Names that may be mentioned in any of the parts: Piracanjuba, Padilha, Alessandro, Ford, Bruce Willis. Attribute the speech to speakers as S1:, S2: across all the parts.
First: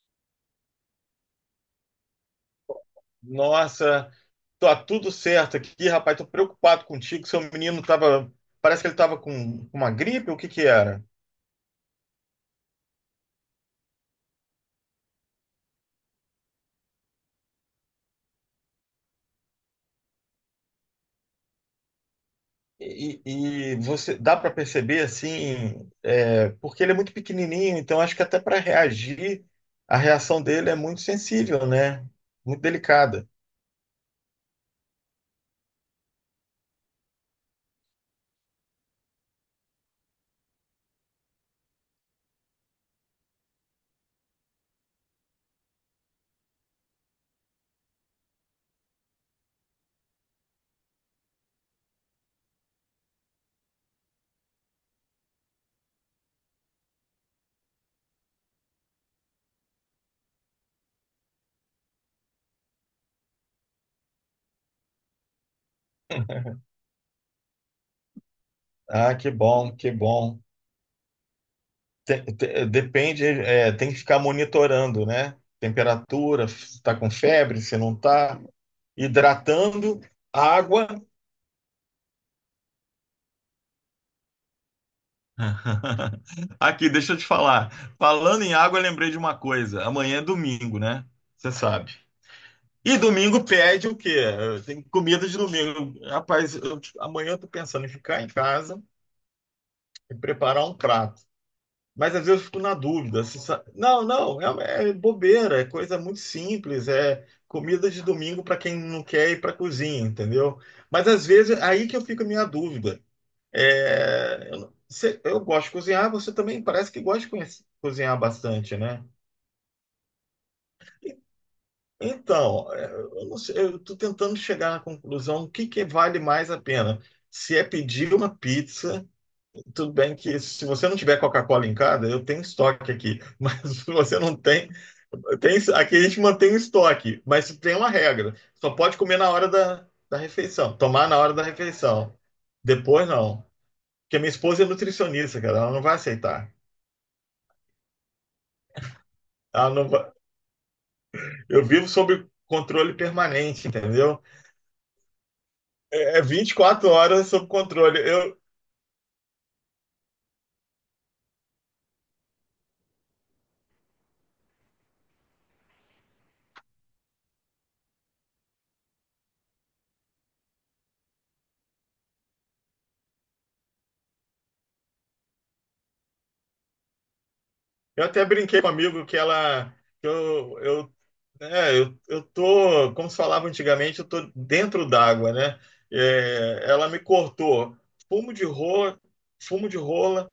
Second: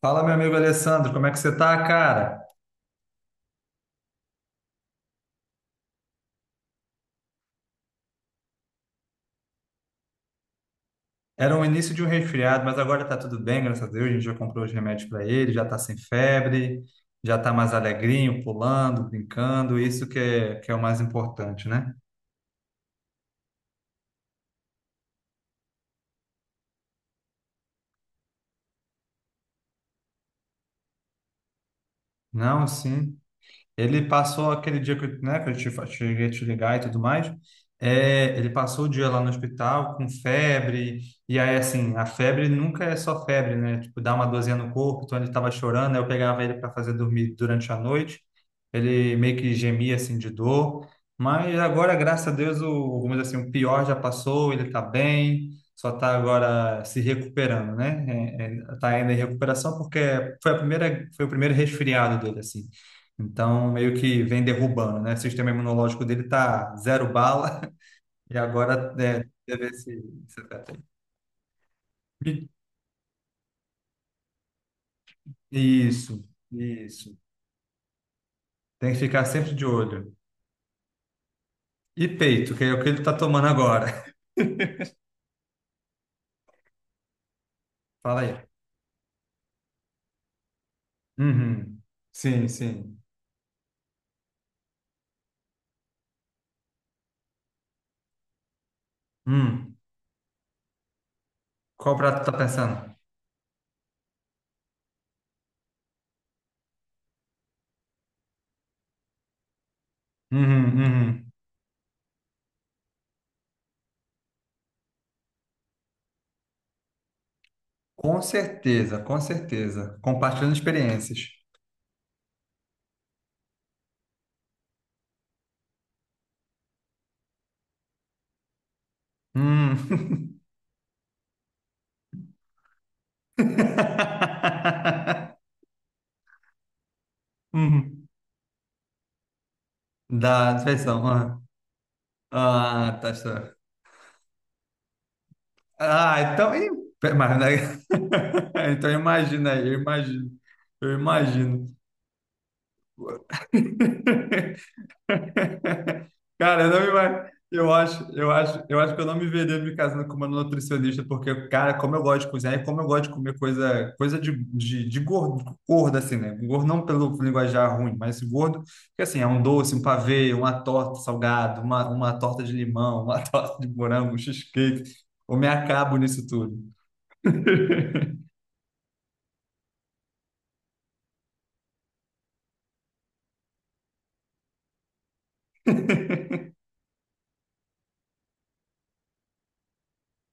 S1: Fala, meu amigo Alessandro, como é que você tá, cara?
S2: Nossa, tá tudo certo aqui, rapaz. Tô preocupado contigo. Seu menino tava. Parece que ele tava com uma gripe, o que que era?
S1: Era o início de um resfriado, mas agora tá tudo bem, graças a Deus. A gente já comprou os remédios para ele, já tá sem febre, já tá mais alegrinho, pulando, brincando. Isso que é o mais importante, né?
S2: E você dá para perceber assim, porque ele é muito pequenininho, então acho que até para reagir, a reação dele é muito sensível, né? Muito
S1: Não, sim.
S2: delicada.
S1: Ele passou aquele dia que, né, que eu te, cheguei a te ligar e tudo mais. É, ele passou o dia lá no hospital com febre, e aí, assim, a febre nunca é só febre, né? Tipo, dá uma dorzinha no corpo, então ele estava chorando, aí eu pegava ele para fazer dormir durante a noite. Ele meio que gemia, assim, de dor. Mas agora, graças a Deus, vamos dizer assim, o pior já passou, ele está bem, só está agora se recuperando, né? Está ainda em recuperação porque foi o primeiro resfriado dele, assim. Então, meio que vem derrubando, né? O sistema imunológico dele tá zero bala e agora
S2: Ah, que
S1: deve
S2: bom,
S1: esse,
S2: que bom.
S1: teto.
S2: Tem-
S1: E-
S2: te- depende, tem que ficar monitorando, né?
S1: Isso,
S2: Temperatura, se está com
S1: isso.
S2: febre, se não está,
S1: Tem que ficar sempre de
S2: hidratando,
S1: olho.
S2: água.
S1: E peito, que é o que ele tá tomando agora.
S2: Aqui, deixa eu te falar.
S1: Fala
S2: Falando
S1: aí.
S2: em água, eu lembrei de uma coisa. Amanhã é domingo, né? Você
S1: Uhum.
S2: sabe.
S1: Sim,
S2: E
S1: sim.
S2: domingo pede o quê? Tem comida de domingo. Rapaz, amanhã eu tô pensando em ficar em casa
S1: Hum.
S2: e preparar um prato.
S1: Qual
S2: Mas
S1: prato
S2: às
S1: tu tá
S2: vezes eu fico na
S1: pensando?
S2: dúvida. Se sa- Não, não, é bobeira, é coisa muito simples. É comida de domingo para quem não quer ir para cozinha, entendeu?
S1: Uhum,
S2: Mas às
S1: uhum.
S2: vezes aí que eu fico a minha dúvida. É, eu, eu gosto de cozinhar, você também parece que gosta de cozinhar
S1: Com
S2: bastante,
S1: certeza,
S2: né?
S1: com certeza. Compartilhando experiências.
S2: Então, eu não sei, eu estou tentando chegar na conclusão o que que vale mais a pena. Se é pedir uma pizza, tudo bem
S1: Hum.
S2: que se você não tiver Coca-Cola em casa, eu tenho estoque aqui. Mas se você não tem, tem, aqui a gente mantém o estoque, mas tem uma
S1: Uhum.
S2: regra. Só pode comer na hora da
S1: Da
S2: refeição,
S1: refeição.
S2: tomar na hora
S1: Ah,
S2: da refeição.
S1: ah,
S2: Depois
S1: tá.
S2: não.
S1: Está.
S2: Porque minha esposa é nutricionista, cara, ela não vai
S1: Ah,
S2: aceitar.
S1: então, ih, mas, né? Então imagina aí,
S2: Ela
S1: eu
S2: não vai.
S1: imagino, eu
S2: Eu
S1: imagino.
S2: vivo sob controle permanente, entendeu? É
S1: Cara, eu não me
S2: 24 horas
S1: ima-
S2: sob
S1: eu
S2: controle.
S1: acho, eu
S2: Eu,
S1: acho, eu acho que eu não me veria me casando com uma nutricionista, porque, cara, como eu gosto de cozinhar e como eu gosto de comer coisa de gordo, gordo, assim, né? Gordo não pelo linguajar ruim, mas gordo, que assim, é um doce, um pavê, uma torta salgada, uma torta de limão, uma torta de morango, um cheesecake. Eu me acabo nisso tudo.
S2: eu até brinquei com um amigo que ela. Que eu, é, eu tô, como se falava antigamente, eu tô dentro d'água, né? Ela me cortou fumo de rola, fumo de rola,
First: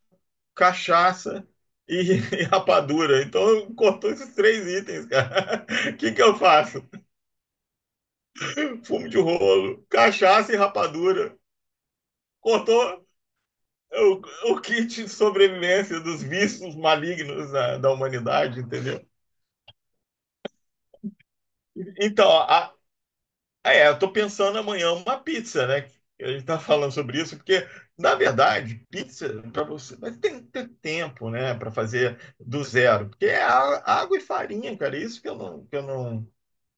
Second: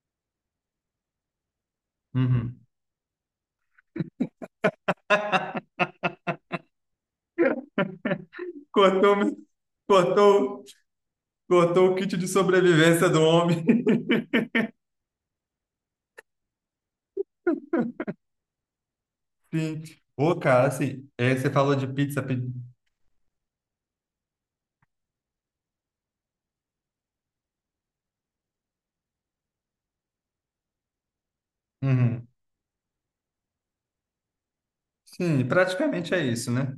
S2: cachaça e, e
S1: Uhum.
S2: rapadura. Então cortou esses três itens, cara. O que que eu faço? Fumo
S1: Cortou,
S2: de rolo, cachaça e
S1: cortou,
S2: rapadura.
S1: cortou o kit de
S2: Cortou
S1: sobrevivência do homem.
S2: o, o kit de sobrevivência dos vícios malignos da humanidade, entendeu?
S1: Sim. Ô, cara, assim, é, você falou de pizza.
S2: Então, eu tô pensando amanhã uma pizza, né? A gente tá falando sobre isso, porque, na verdade, pizza, para você, mas tem que ter tempo, né, para fazer
S1: Uhum.
S2: do zero. Porque é água e farinha, cara, isso que eu
S1: Sim,
S2: não, que eu
S1: praticamente é
S2: não. É,
S1: isso, né?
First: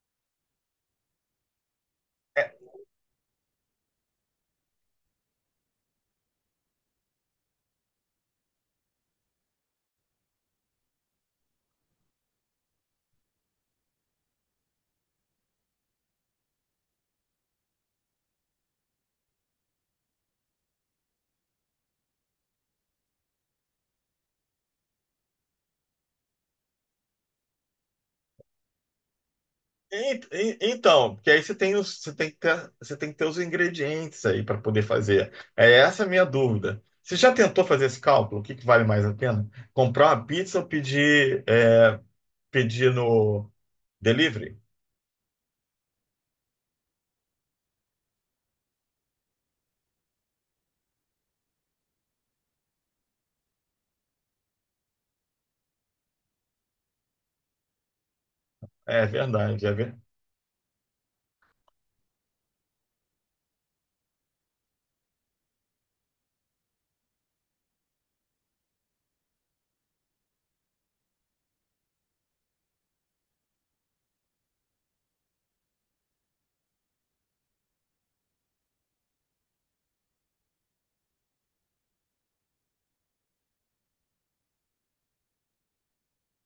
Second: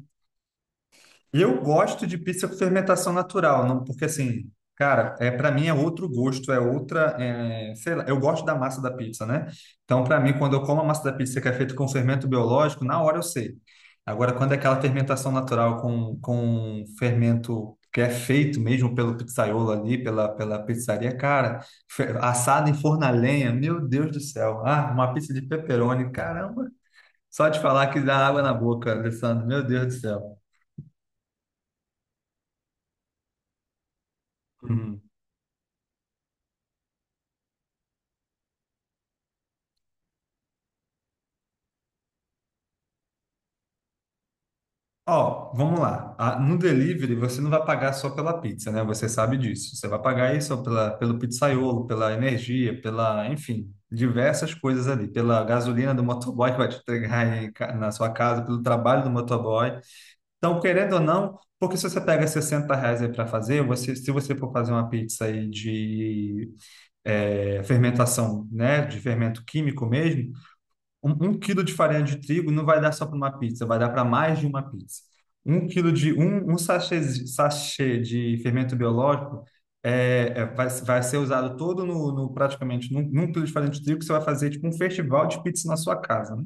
S1: Eu gosto de pizza com fermentação natural, não, porque assim, cara, para mim é outro gosto, é outra, sei lá, eu gosto da massa da pizza, né? Então, para mim, quando eu como a massa da pizza que é feita com fermento biológico, na hora eu sei. Agora, quando é aquela fermentação natural com fermento que é feito mesmo pelo pizzaiolo ali, pela pizzaria, cara, assada em forno a lenha, meu Deus do céu. Ah, uma pizza de pepperoni, caramba. Só de falar que dá água na boca, Alessandro, meu Deus do
S2: En-
S1: céu.
S2: en- Então, porque aí você tem os, você tem que ter os ingredientes aí para poder fazer. É essa a minha dúvida. Você já tentou fazer esse cálculo? O que que vale mais a pena? Comprar uma pizza ou pedir no delivery?
S1: Ó, vamos lá. Ah, no delivery, você não vai pagar só pela pizza, né? Você sabe disso. Você vai pagar aí só pelo pizzaiolo, pela energia, enfim, diversas coisas ali. Pela gasolina do motoboy que vai te entregar aí na sua casa, pelo trabalho
S2: É
S1: do
S2: verdade, é
S1: motoboy.
S2: verdade.
S1: Então, querendo ou não, porque se você pega 60 reais aí para fazer, se você for fazer uma pizza aí de fermentação, né? De fermento químico mesmo, um quilo de farinha de trigo não vai dar só para uma pizza, vai dar para mais de uma pizza. Um quilo de um sachê de fermento biológico vai ser usado todo praticamente num quilo de farinha de trigo que você vai fazer tipo um festival de pizza na sua casa, né?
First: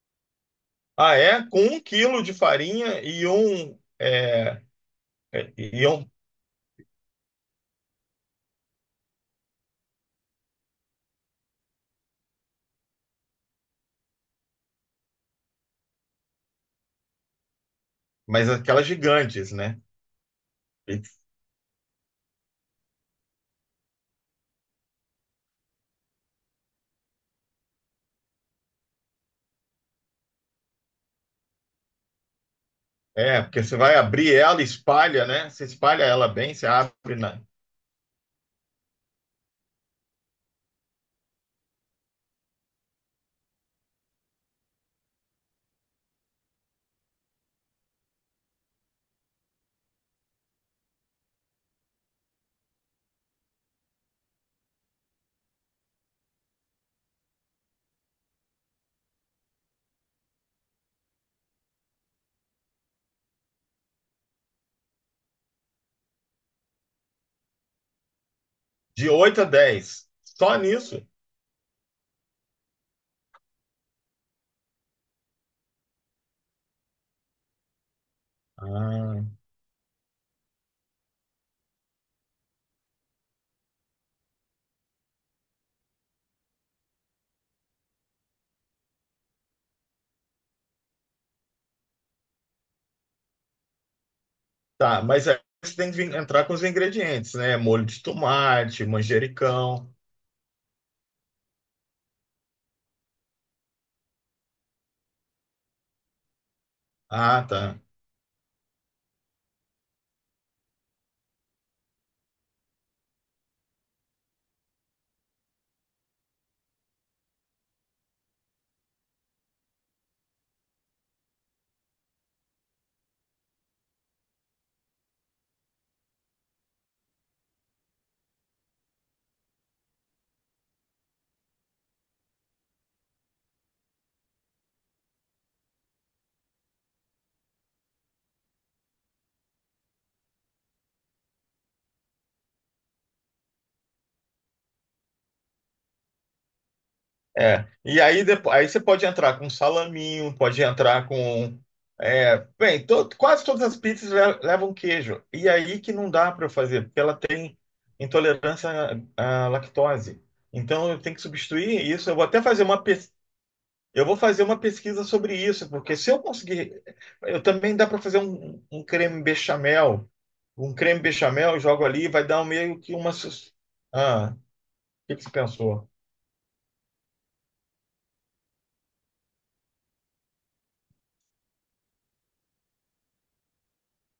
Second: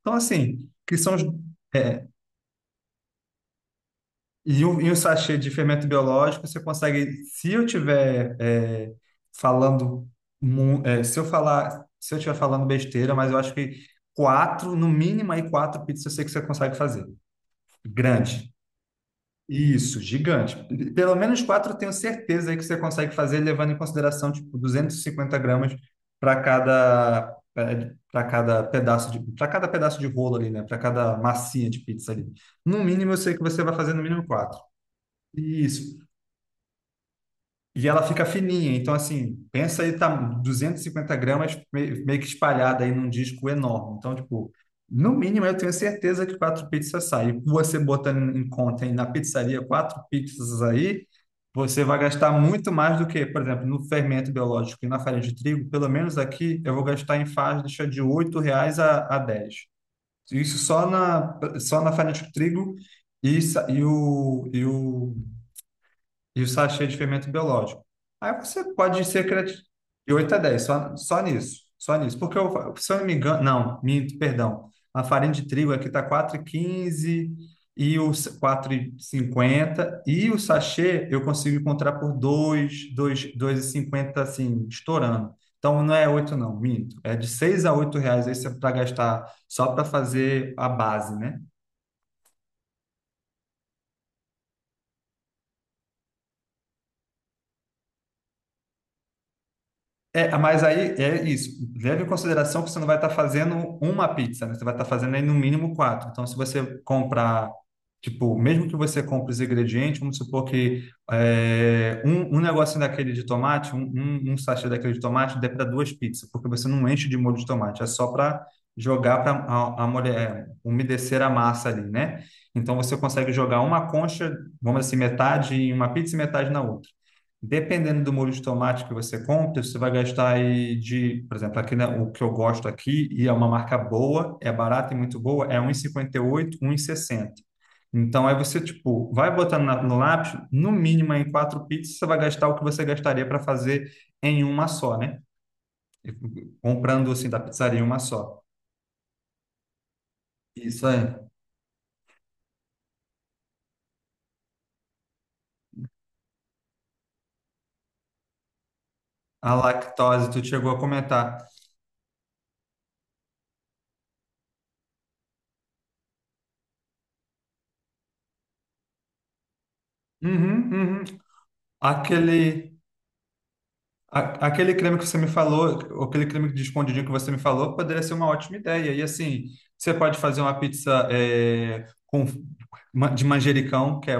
S1: Então assim, que são
S2: Ah, é? Com um
S1: é,
S2: quilo de farinha e um, é,
S1: e o sachê de
S2: é, e
S1: fermento
S2: um,
S1: biológico, você consegue, se eu tiver falando, se eu tiver falando besteira, mas eu acho que quatro, no mínimo aí quatro pizzas eu sei que você consegue fazer.
S2: mas
S1: Grande.
S2: aquelas gigantes, né?
S1: Isso, gigante.
S2: E-
S1: Pelo menos quatro eu tenho certeza aí que você consegue fazer, levando em consideração, tipo, 250 gramas para cada, para cada pedaço de rolo ali, né? Para cada massinha de pizza ali. No mínimo, eu sei que
S2: É,
S1: você
S2: porque
S1: vai
S2: você
S1: fazer
S2: vai
S1: no mínimo
S2: abrir
S1: quatro.
S2: ela, espalha, né? Você
S1: Isso.
S2: espalha ela bem, você abre na,
S1: E ela fica fininha, então assim, pensa aí, tá 250 gramas meio que espalhada aí num disco enorme. Então, tipo, no mínimo eu tenho certeza que quatro pizzas saem. E você botando em conta aí na pizzaria quatro pizzas aí, você vai gastar muito mais do que, por exemplo, no fermento biológico e na farinha de trigo, pelo menos aqui eu vou gastar em faixa de 8 reais a 10. Isso só na farinha de trigo e, sa- e o, e o e o sachê de fermento biológico. Aí você pode
S2: de
S1: ser
S2: 8 a
S1: criativo
S2: 10.
S1: de 8 a
S2: Só
S1: 10
S2: nisso.
S1: só nisso, só nisso. Porque, se eu não me engano, não, minto, perdão, a farinha de trigo aqui está 4,15 e o quatro e
S2: Ah,
S1: cinquenta e o sachê eu consigo encontrar por dois e cinquenta assim, estourando. Então não é 8 não, minto, é de 6 a 8 reais aí para gastar só para fazer a base, né?
S2: tá, mas aí você tem que entrar com os ingredientes, né? Molho de tomate, manjericão.
S1: É, mas aí é isso. Leve em consideração que você não vai estar fazendo uma pizza, né? Você vai estar fazendo aí no mínimo quatro. Então, se você
S2: Ah,
S1: comprar,
S2: tá.
S1: tipo, mesmo que você compre os ingredientes, vamos supor que um negocinho daquele de tomate, um sachê daquele de tomate, dê para duas pizzas, porque você não enche de molho de tomate, é só para jogar para a mulher umedecer a massa ali, né? Então, você consegue jogar uma concha, vamos dizer assim, metade em uma pizza e metade na outra. Dependendo do molho de tomate que você compra, você vai gastar aí de, por exemplo, aqui, né, o que eu gosto aqui, e é uma marca boa, é barata e muito boa, é um 1,58, sessenta. Então, aí você, tipo, vai botando no lápis, no mínimo em quatro pizzas, você vai gastar o que você gastaria para fazer em uma só, né? Comprando, assim, da
S2: É.
S1: pizzaria uma
S2: E aí
S1: só.
S2: depois, aí você pode entrar com salaminho, pode
S1: Isso
S2: entrar
S1: aí.
S2: com quase todas as pizzas levam queijo. E aí que não dá para eu fazer, porque ela tem intolerância à
S1: A
S2: lactose.
S1: lactose, tu chegou a
S2: Então eu tenho que
S1: comentar.
S2: substituir isso. Eu vou fazer uma pesquisa sobre isso, porque se eu conseguir, eu também dá para fazer um creme bechamel,
S1: Uhum, uhum.
S2: jogo ali, vai dar um
S1: Aquele.
S2: meio que uma. Ah, o
S1: Aquele creme que
S2: que
S1: você
S2: que
S1: me
S2: você
S1: falou,
S2: pensou?
S1: aquele creme de escondidinho que você me falou, poderia ser uma ótima ideia. E assim, você pode fazer uma pizza com de manjericão, que é,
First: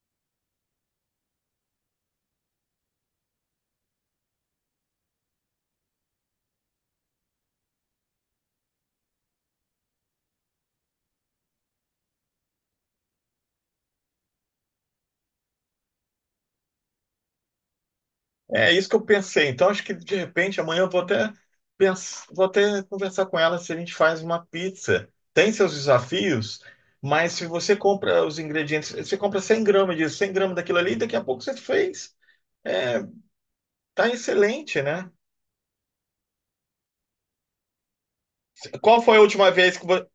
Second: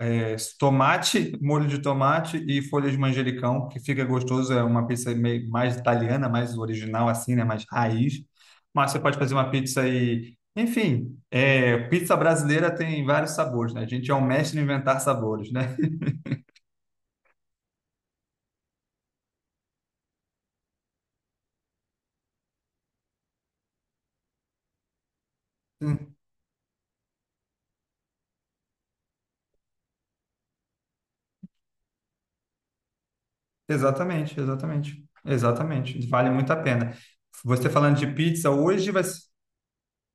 S1: é, tomate, molho de tomate e folhas de manjericão, que fica gostoso. É uma pizza meio, mais italiana, mais original, assim, né? Mais raiz. Mas você pode fazer uma pizza e, enfim, pizza brasileira tem vários sabores, né? A gente é um mestre em inventar sabores, né?
S2: É isso que eu pensei. Então, acho que de repente amanhã eu vou até conversar com ela se a gente faz uma pizza. Tem seus desafios, mas se você compra os ingredientes, você compra 100 gramas disso, 100 gramas daquilo ali, daqui a pouco você fez. É, tá
S1: Exatamente,
S2: excelente,
S1: exatamente.
S2: né?
S1: Exatamente. Vale muito a pena. Você falando de pizza, hoje
S2: Qual
S1: vai.
S2: foi a última vez que vo-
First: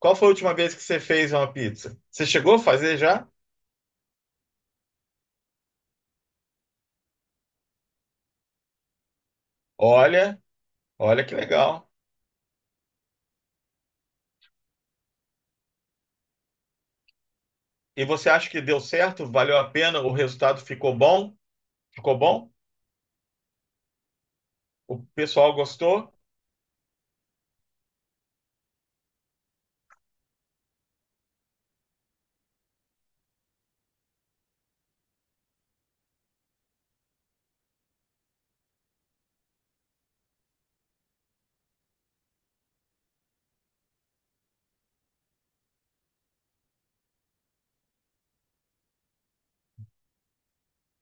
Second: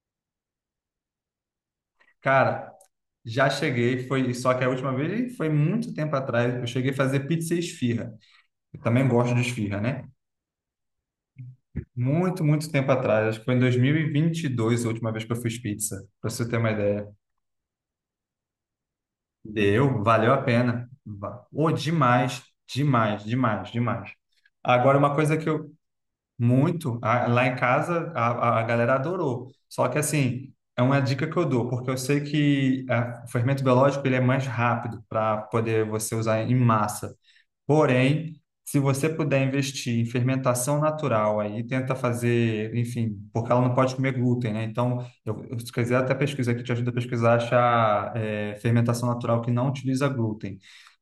S2: qual foi a última vez que você fez uma pizza? Você chegou a
S1: Cara,
S2: fazer já?
S1: já cheguei, foi só que a última vez foi muito tempo atrás. Eu cheguei a fazer pizza e esfirra. Eu também gosto de esfirra, né?
S2: Olha, olha que legal.
S1: Muito, muito tempo atrás. Acho que foi em dois mil e vinte e dois a última vez que eu fiz pizza, para você ter uma ideia.
S2: E você acha que deu certo? Valeu a pena?
S1: Deu,
S2: O
S1: valeu a
S2: resultado
S1: pena.
S2: ficou bom?
S1: Ô,
S2: Ficou
S1: demais,
S2: bom?
S1: demais, demais, demais. Agora,
S2: O
S1: uma coisa que
S2: pessoal
S1: eu.
S2: gostou?
S1: Muito. Lá em casa, a galera adorou. Só que, assim, é uma dica que eu dou, porque eu sei que o fermento biológico ele é mais rápido para poder você usar em massa. Porém, se você puder investir em fermentação natural, aí tenta fazer, enfim, porque ela não pode comer glúten, né? Então, se quiser até pesquisa aqui, te ajuda a pesquisar, achar fermentação natural que não utiliza glúten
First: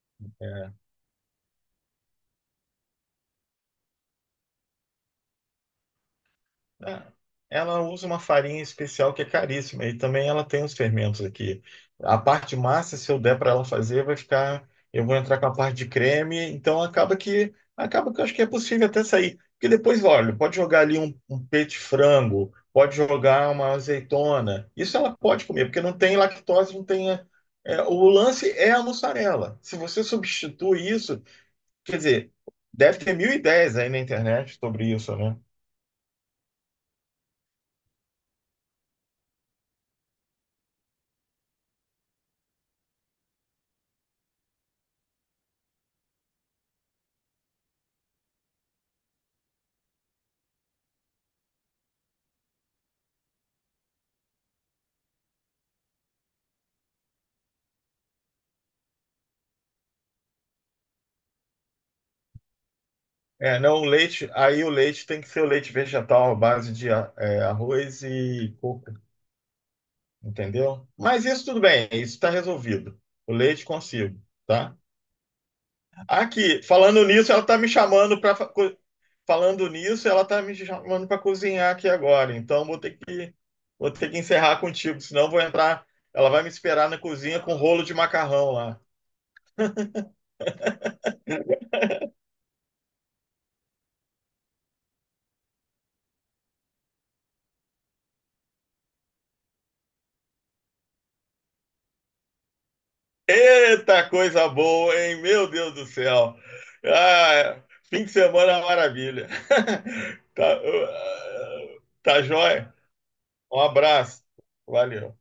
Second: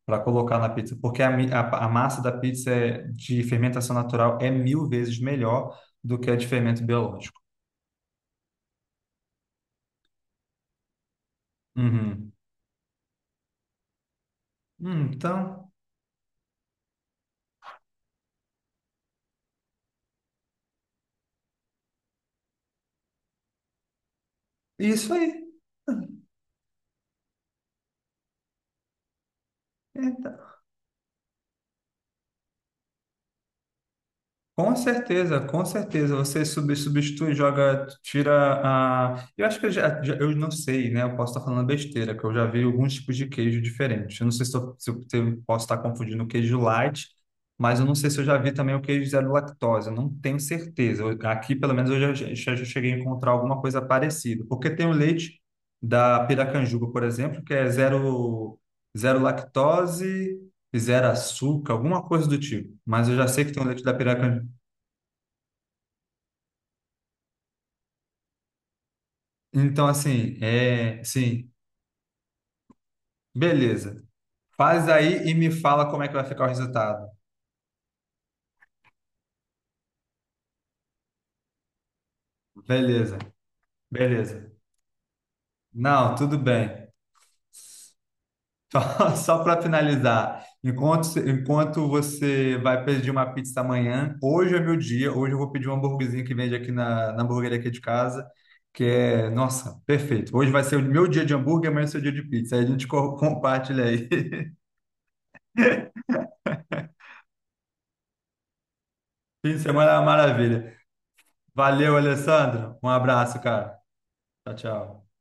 S1: para colocar na pizza, porque a massa da pizza de fermentação natural é mil vezes melhor do que a de fermento
S2: É,
S1: biológico.
S2: Ela usa uma farinha especial que é caríssima e também ela tem os fermentos aqui. A
S1: Uhum.
S2: parte massa, se eu der para ela fazer, vai ficar. Eu vou entrar com a
S1: Então,
S2: parte de creme, então acaba que eu acho que é possível até sair. Porque depois, olha, pode jogar ali um peito de frango, pode jogar uma azeitona. Isso
S1: isso
S2: ela pode
S1: aí.
S2: comer, porque não tem lactose, não tem. O lance é a mussarela. Se você
S1: É, tá.
S2: substitui isso, quer dizer, deve ter mil ideias aí na internet
S1: Com
S2: sobre isso, né?
S1: certeza, com certeza. Você substitui, joga, tira a. Eu acho que eu eu não sei, né? Eu posso estar falando besteira, que eu já vi alguns tipos de queijo diferentes. Eu não sei se eu posso estar confundindo o queijo light, mas eu não sei se eu já vi também o queijo zero lactose. Eu não tenho certeza. Aqui, pelo menos, eu já cheguei a encontrar alguma coisa parecida. Porque tem o leite da Piracanjuba, por exemplo, que é zero lactose. Zero açúcar, alguma coisa do tipo. Mas eu já sei que
S2: É,
S1: tem o
S2: não,
S1: leite
S2: o
S1: da
S2: leite,
S1: Piracanjuba.
S2: aí o leite tem que ser o leite vegetal à base de arroz e coco,
S1: Então, assim,
S2: entendeu? Mas isso
S1: sim,
S2: tudo bem, isso está resolvido. O leite
S1: beleza.
S2: consigo, tá?
S1: Faz aí e me fala como é que vai ficar o
S2: Aqui,
S1: resultado.
S2: falando nisso, ela tá me chamando para cozinhar aqui agora. Então vou ter
S1: Beleza,
S2: que vou ter que
S1: beleza.
S2: encerrar contigo, senão eu vou entrar,
S1: Não,
S2: ela
S1: tudo
S2: vai me
S1: bem.
S2: esperar na cozinha com rolo de macarrão lá.
S1: Só, só para finalizar, enquanto você vai pedir uma pizza amanhã, hoje é meu dia, hoje eu vou pedir um hambúrguerzinho que vende aqui na hamburgueria aqui de casa, que nossa, perfeito. Hoje vai ser o meu dia de hambúrguer, amanhã é o seu dia de pizza. Aí a gente compartilha aí.
S2: Eita coisa boa, hein? Meu Deus do céu. Ah, fim de semana é uma maravilha.
S1: Fim de semana é uma
S2: Tá,
S1: maravilha. Valeu,
S2: tá joia?
S1: Alessandro. Um abraço,
S2: Um
S1: cara.
S2: abraço.
S1: Tchau, tchau.
S2: Valeu.